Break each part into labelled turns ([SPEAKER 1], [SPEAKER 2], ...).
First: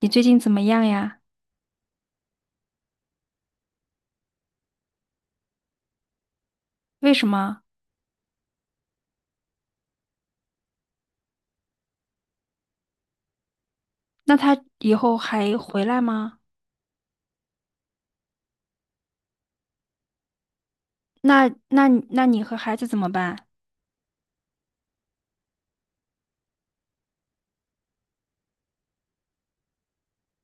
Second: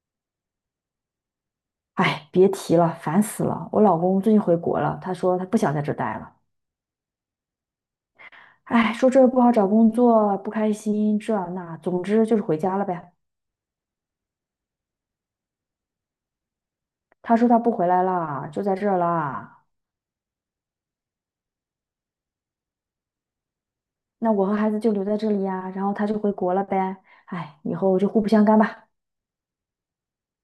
[SPEAKER 1] 你最近怎么样呀？
[SPEAKER 2] 哎，别提了，烦死了！我老公最近回国了，他说他不想在这儿待了。
[SPEAKER 1] 为什么？
[SPEAKER 2] 哎，说这儿不好找工作，不开心，这那，总之就是回家了呗。
[SPEAKER 1] 那他以后还回来吗？
[SPEAKER 2] 他说他不回来了，就在这儿了。
[SPEAKER 1] 那你和孩子怎么办？
[SPEAKER 2] 那我和孩子就留在这里呀，然后他就回国了呗。哎，以后就互不相干吧。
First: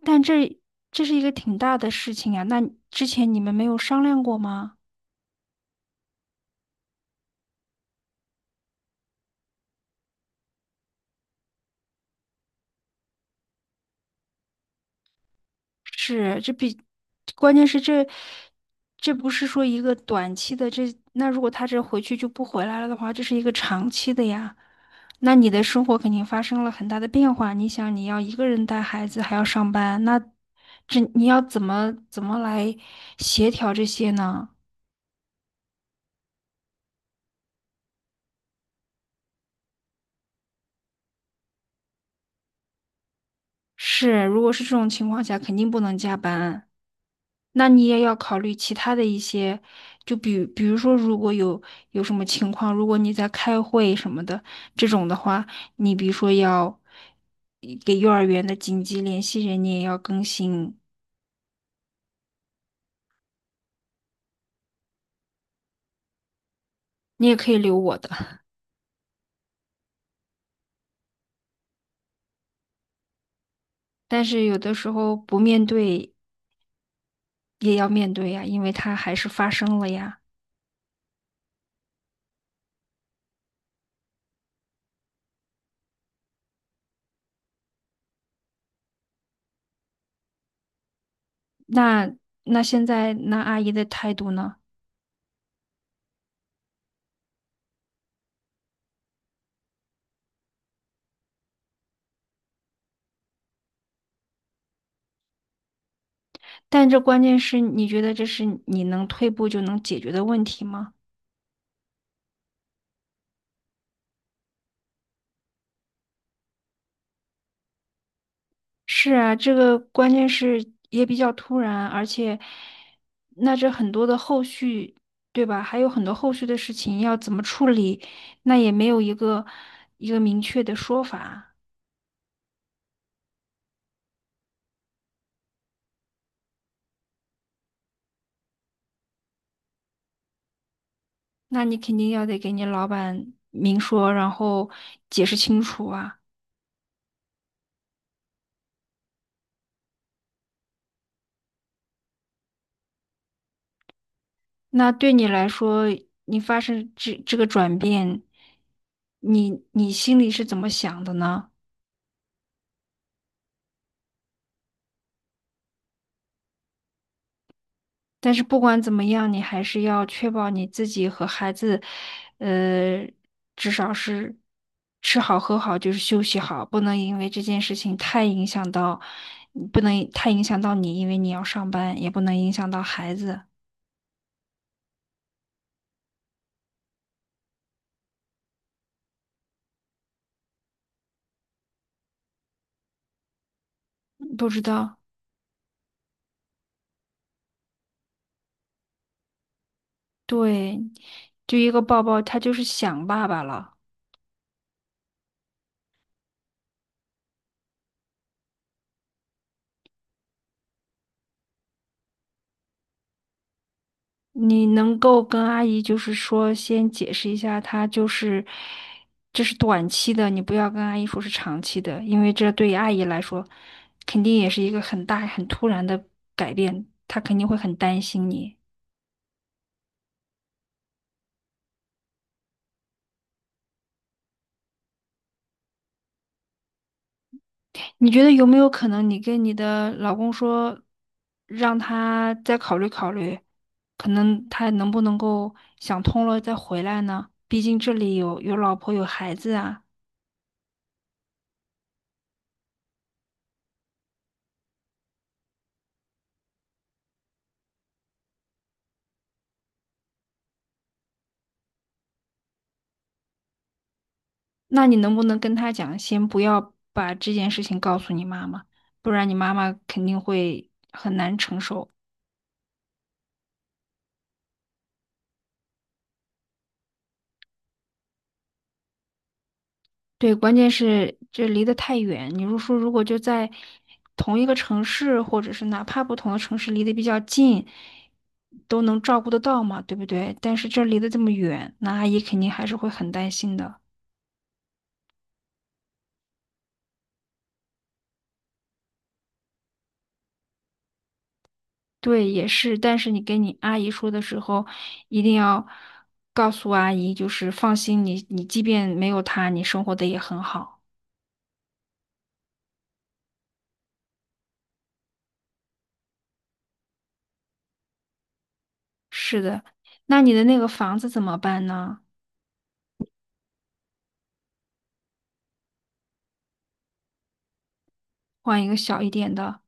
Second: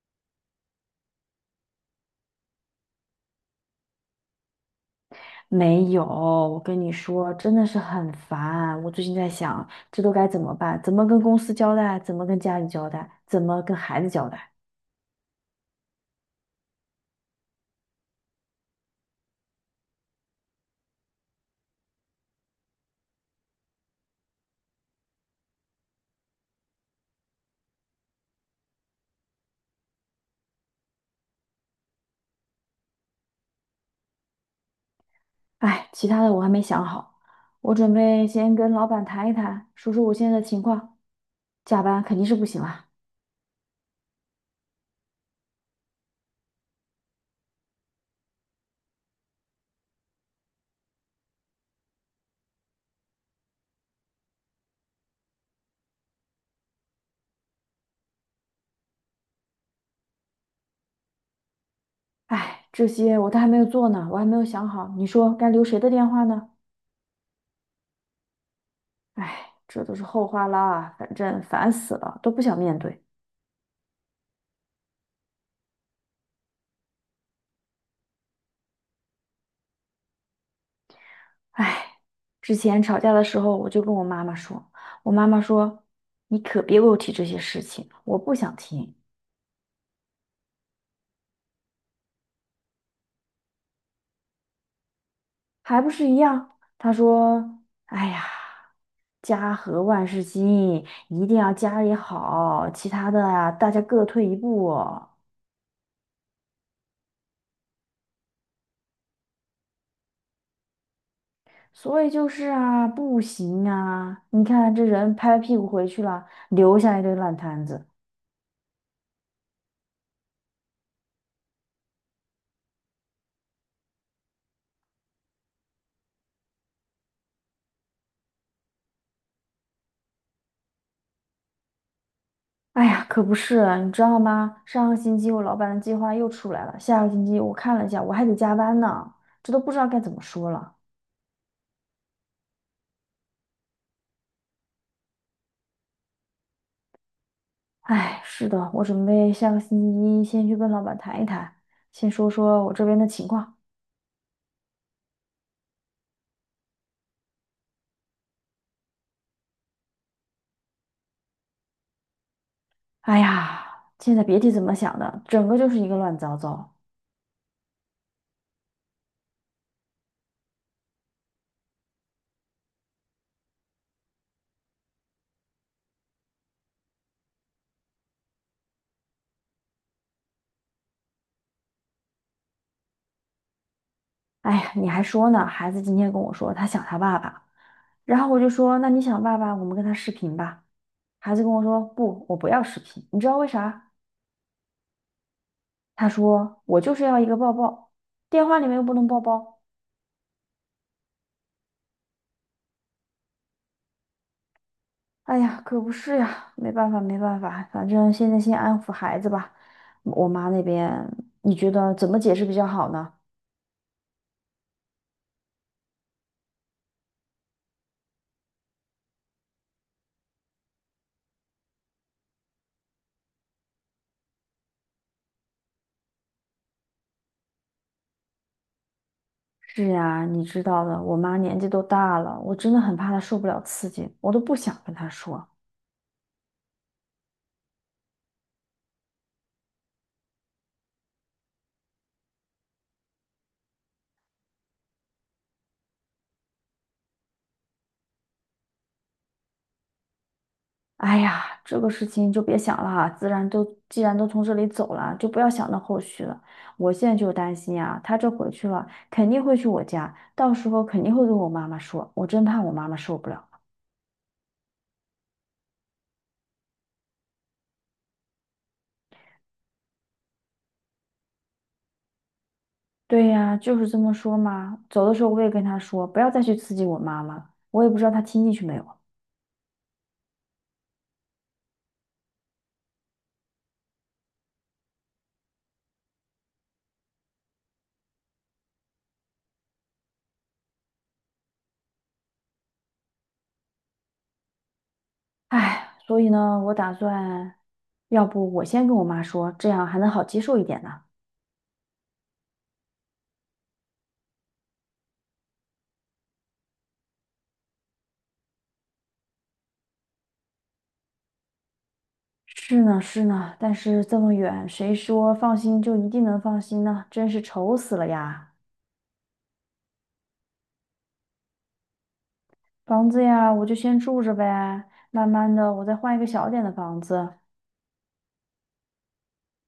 [SPEAKER 1] 但这这是一个挺大的事情呀，那之前你们没有商量过吗？
[SPEAKER 2] 没有，我跟你说，真的是很烦。我最近在想，这都该怎么办？怎么跟公司交代？怎么跟家里交代？怎么跟孩子交代？
[SPEAKER 1] 是，这比关键是这这不是说一个短期的这，那如果他这回去就不回来了的话，这是一个长期的呀。那你的生活肯定发生了很大的变化。你想，你要一个人带孩子，还要上班，那这你要怎么来协调这些呢？
[SPEAKER 2] 哎，其他的我还没想好，我准备先跟老板谈一谈，说说我现在的情况。加班肯定是不行啦。
[SPEAKER 1] 是，如果是这种情况下，肯定不能加班。那你也要考虑其他的一些，就比如说，如果有有什么情况，如果你在开会什么的这种的话，你比如说要给幼儿园的紧急联系人，你也要更新，
[SPEAKER 2] 哎，这些我都还没有做呢，我还没有想好，你说该留谁的电话呢？
[SPEAKER 1] 你也可以留我的，
[SPEAKER 2] 哎，这都是后话啦，反正烦死了，都不想面对。
[SPEAKER 1] 但是有的时候不面对也要面对呀，因为它还是发生了呀。
[SPEAKER 2] 哎，之前吵架的时候，我就跟我妈妈说，我妈妈说，你可别给我提这些事情，我不想听，
[SPEAKER 1] 那那现在那阿姨的态度呢？
[SPEAKER 2] 还不是一样。她说，哎呀。家和万事兴，一定要家里好，其他的啊，大家各退一步。
[SPEAKER 1] 但这关键是你觉得这是你能退步就能解决的问题吗？
[SPEAKER 2] 所以就是啊，不行啊！你看这人拍拍屁股回去了，留下一堆烂摊子。
[SPEAKER 1] 是啊，这个关键是也比较突然，而且，那这很多的后续，对吧？还有很多后续的事情要怎么处理，那也没有一个明确的说法。
[SPEAKER 2] 哎呀，可不是啊，你知道吗？上个星期我老板的计划又出来了，下个星期我看了一下，我还得加班呢，这都不知道该怎么说了。
[SPEAKER 1] 那你肯定要得给你老板明说，然后解释清楚啊。
[SPEAKER 2] 哎，是的，我准备下个星期一先去跟老板谈一谈，先说说我这边的情况。
[SPEAKER 1] 那对你来说，你发生这这个转变，你心里是怎么想的呢？
[SPEAKER 2] 哎呀，现在别提怎么想的，整个就是一个乱糟糟。
[SPEAKER 1] 但是不管怎么样，你还是要确保你自己和孩子，呃，至少是吃好喝好，就是休息好，不能因为这件事情太影响到，嗯不能太影响到你，因为你要上班，也不能影响到孩子。
[SPEAKER 2] 哎呀，你还说呢，孩子今天跟我说他想他爸爸，然后我就说那你想爸爸，我们跟他视频吧。孩子跟我说不，我不要视频，你知道为啥？
[SPEAKER 1] 嗯不知道，
[SPEAKER 2] 他说我就是要一个抱抱，电话里面又不能抱抱。
[SPEAKER 1] 对，就一个抱抱，他就是想爸爸了。
[SPEAKER 2] 哎呀，可不是呀，没办法，没办法，反正现在先安抚孩子吧。我妈那边，你觉得怎么解释比较好呢？
[SPEAKER 1] 你能够跟阿姨就是说先解释一下，她就是这是短期的，你不要跟阿姨说是长期的，因为这对于阿姨来说肯定也是一个很大很突然的改变，她肯定会很担心你。
[SPEAKER 2] 是呀，你知道的，我妈年纪都大了，我真的很怕她受不了刺激，我都不想跟她说。
[SPEAKER 1] 你觉得有没有可能你跟你的老公说，让他再考虑考虑，可能他能不能够想通了再回来呢？毕竟这里有有老婆有孩子啊。
[SPEAKER 2] 哎呀，这个事情就别想了哈，自然都既然都从这里走了，就不要想到后续了。我现在就担心啊，她这回去了，肯定会去我家，到时候肯定会跟我妈妈说，我真怕我妈妈受不了。
[SPEAKER 1] 那你能不能跟他讲，先不要把这件事情告诉你妈妈，不然你妈妈肯定会很难承受。
[SPEAKER 2] 对呀，就是这么说嘛。走的时候我也跟她说，不要再去刺激我妈妈了，我也不知道她听进去没有啊。
[SPEAKER 1] 对，关键是这离得太远。你如说如果就在同一个城市，或者是哪怕不同的城市离得比较近，都能照顾得到嘛，对不对？但是这离得这么远，那阿姨肯定还是会很担心的。
[SPEAKER 2] 唉，所以呢，我打算，要不我先跟我妈说，这样还能好接受一点呢。
[SPEAKER 1] 对，也是，但是你跟你阿姨说的时候，一定要告诉阿姨，就是放心你，你即便没有她，你生活的也很好。
[SPEAKER 2] 是呢，是呢，但是这么远，谁说放心就一定能放心呢？真是愁死了呀！
[SPEAKER 1] 是的，那你的那个房子怎么办呢？
[SPEAKER 2] 房子呀，我就先住着呗，慢慢的我再换一个小点的房子。
[SPEAKER 1] 换一个小一点的。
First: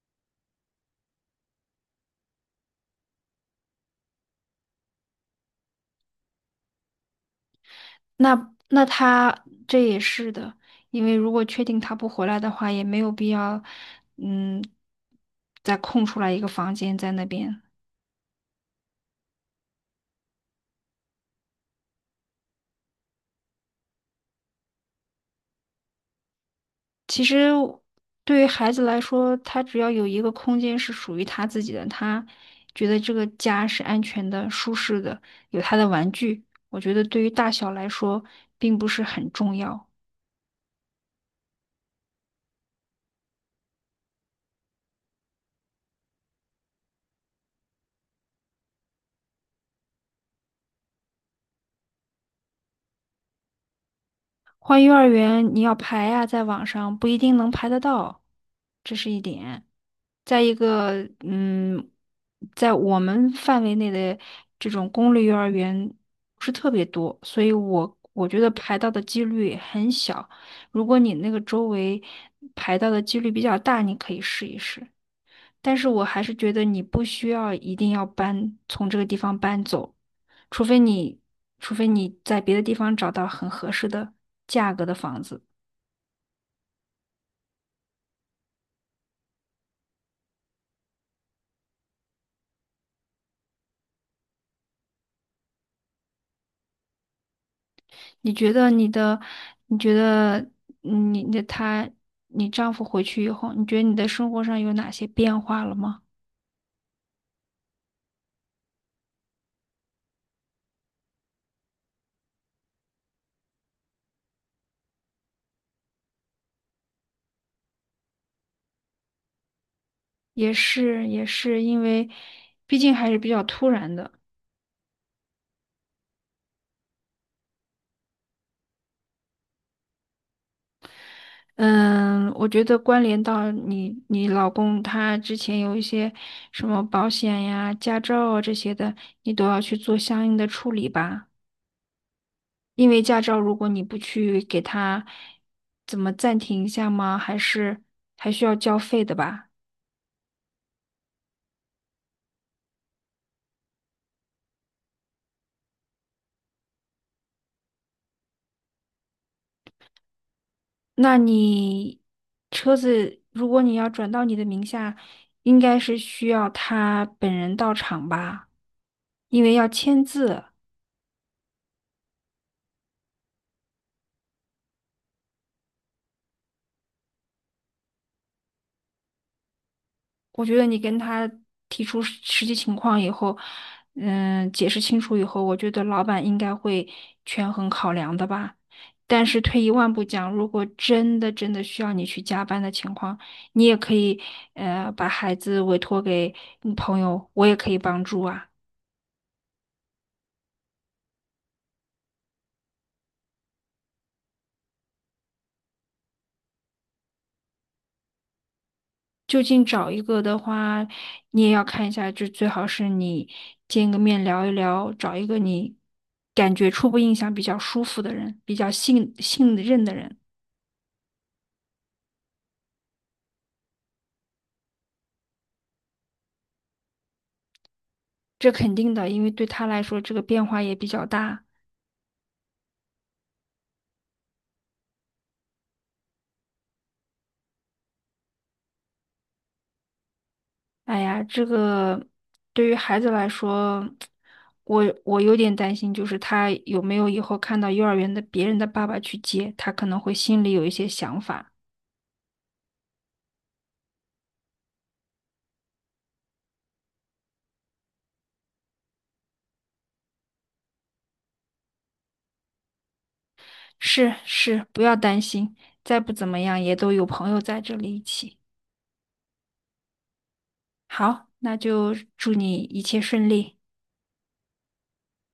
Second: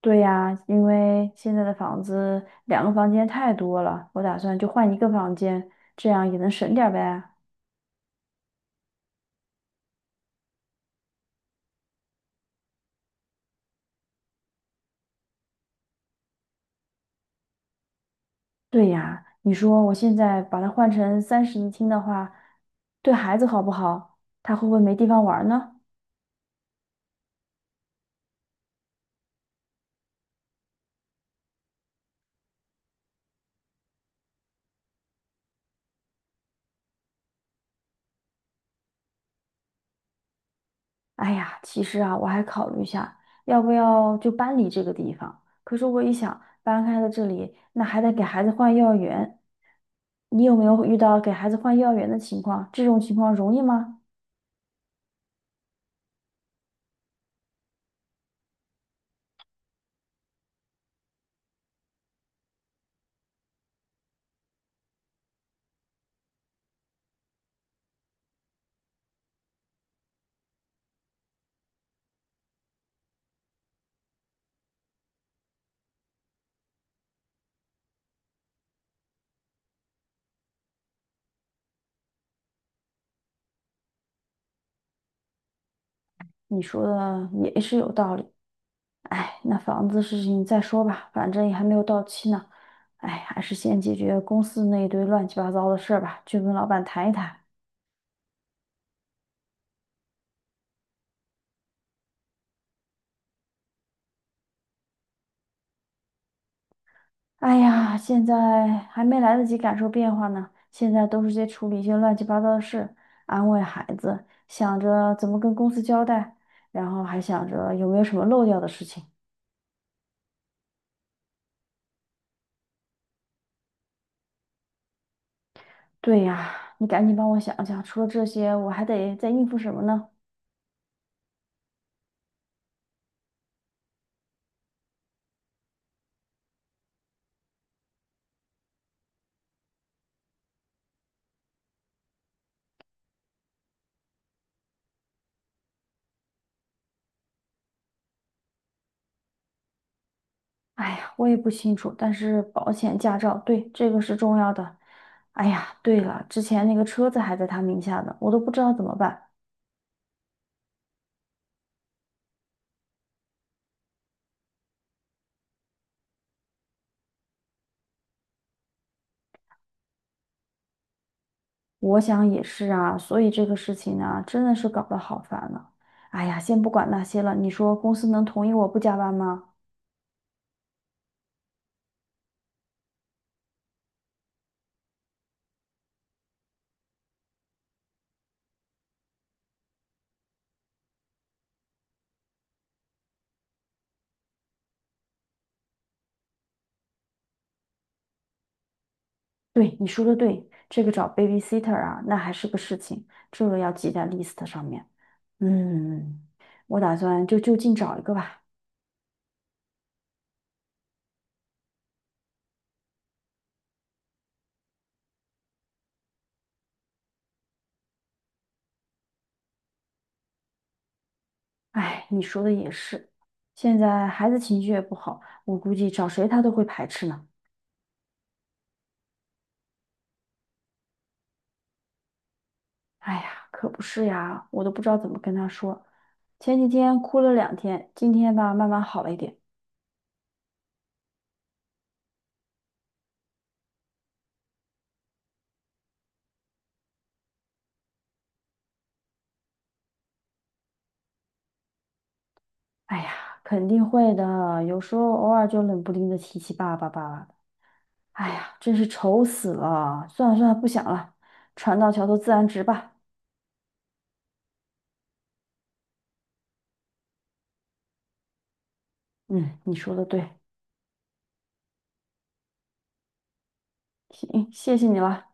[SPEAKER 2] 对呀，因为现在的房子两个房间太多了，我打算就换一个房间，这样也能省点儿呗。
[SPEAKER 1] 那那他这也是的，因为如果确定他不回来的话，也没有必要，嗯，再空出来一个房间在那边。
[SPEAKER 2] 对呀，你说我现在把它换成三室一厅的话，对孩子好不好？他会不会没地方玩儿呢？
[SPEAKER 1] 其实对于孩子来说，他只要有一个空间是属于他自己的，他觉得这个家是安全的、舒适的，有他的玩具，我觉得对于大小来说并不是很重要。
[SPEAKER 2] 哎呀，其实啊，我还考虑一下，要不要就搬离这个地方。可是我一想，搬开了这里，那还得给孩子换幼儿园。你有没有遇到给孩子换幼儿园的情况？这种情况容易吗？
[SPEAKER 1] 换幼儿园你要排呀、在网上不一定能排得到，这是一点。再一个，嗯，在我们范围内的这种公立幼儿园不是特别多，所以我觉得排到的几率很小。如果你那个周围排到的几率比较大，你可以试一试。但是我还是觉得你不需要一定要搬，从这个地方搬走，除非你，除非你在别的地方找到很合适的价格的房子。
[SPEAKER 2] 你说的也是有道理。哎，那房子事情再说吧，反正也还没有到期呢。哎，还是先解决公司那一堆乱七八糟的事儿吧，去跟老板谈一谈。
[SPEAKER 1] 你觉得你的，你觉得嗯你的他，你丈夫回去以后，你觉得你的生活上有哪些变化了吗？
[SPEAKER 2] 哎呀，现在还没来得及感受变化呢，现在都是在处理一些乱七八糟的事，安慰孩子，想着怎么跟公司交代，然后还想着有没有什么漏掉的事情。
[SPEAKER 1] 也是，也是因为，毕竟还是比较突然的。
[SPEAKER 2] 对呀，你赶紧帮我想想，除了这些，我还得再应付什么呢？
[SPEAKER 1] 嗯，我觉得关联到你你老公他之前有一些什么保险呀、驾照啊这些的，你都要去做相应的处理吧。因为驾照如果你不去给他怎么暂停一下吗？还是还需要交费的吧？
[SPEAKER 2] 哎呀，我也不清楚，但是保险、驾照，对，这个是重要的。哎呀，对了，之前那个车子还在他名下呢，我都不知道怎么办。
[SPEAKER 1] 那你车子如果你要转到你的名下，应该是需要他本人到场吧，因为要签字。
[SPEAKER 2] 我想也是啊，所以这个事情呢，真的是搞得好烦呢。哎呀，先不管那些了，你说公司能同意我不加班吗？
[SPEAKER 1] 我觉得你跟他提出实实际情况以后，嗯，解释清楚以后，我觉得老板应该会权衡考量的吧。但是退一万步讲，如果真的需要你去加班的情况，你也可以，把孩子委托给你朋友，我也可以帮助啊。
[SPEAKER 2] 对，你说的对，这个找 babysitter 啊，那还是个事情，这个要记在 list 上面。嗯。我打算就近找一个吧。
[SPEAKER 1] 就近找一个的话，你也要看一下，就最好是你见个面聊一聊，找一个你感觉初步印象比较舒服的人，比较信任的人。
[SPEAKER 2] 哎，你说的也是，现在孩子情绪也不好，我估计找谁他都会排斥呢。
[SPEAKER 1] 这肯定的，因为对他来说，这个变化也比较大。
[SPEAKER 2] 哎呀，可不是呀，我都不知道怎么跟他说。前几天哭了两天，今天吧慢慢好了一点。
[SPEAKER 1] 哎呀，这个对于孩子来说，我有点担心，就是他有没有以后看到幼儿园的别人的爸爸去接，他可能会心里有一些想法。
[SPEAKER 2] 哎呀，肯定会的，有时候偶尔就冷不丁的提起爸爸爸爸的。哎呀，真是愁死了。算了算了，不想了，船到桥头自然直吧。
[SPEAKER 1] 是是，不要担心，再不怎么样也都有朋友在这里一起。
[SPEAKER 2] 嗯，你说的对，
[SPEAKER 1] 好，那就祝你一切顺利。
[SPEAKER 2] 行，谢谢你了。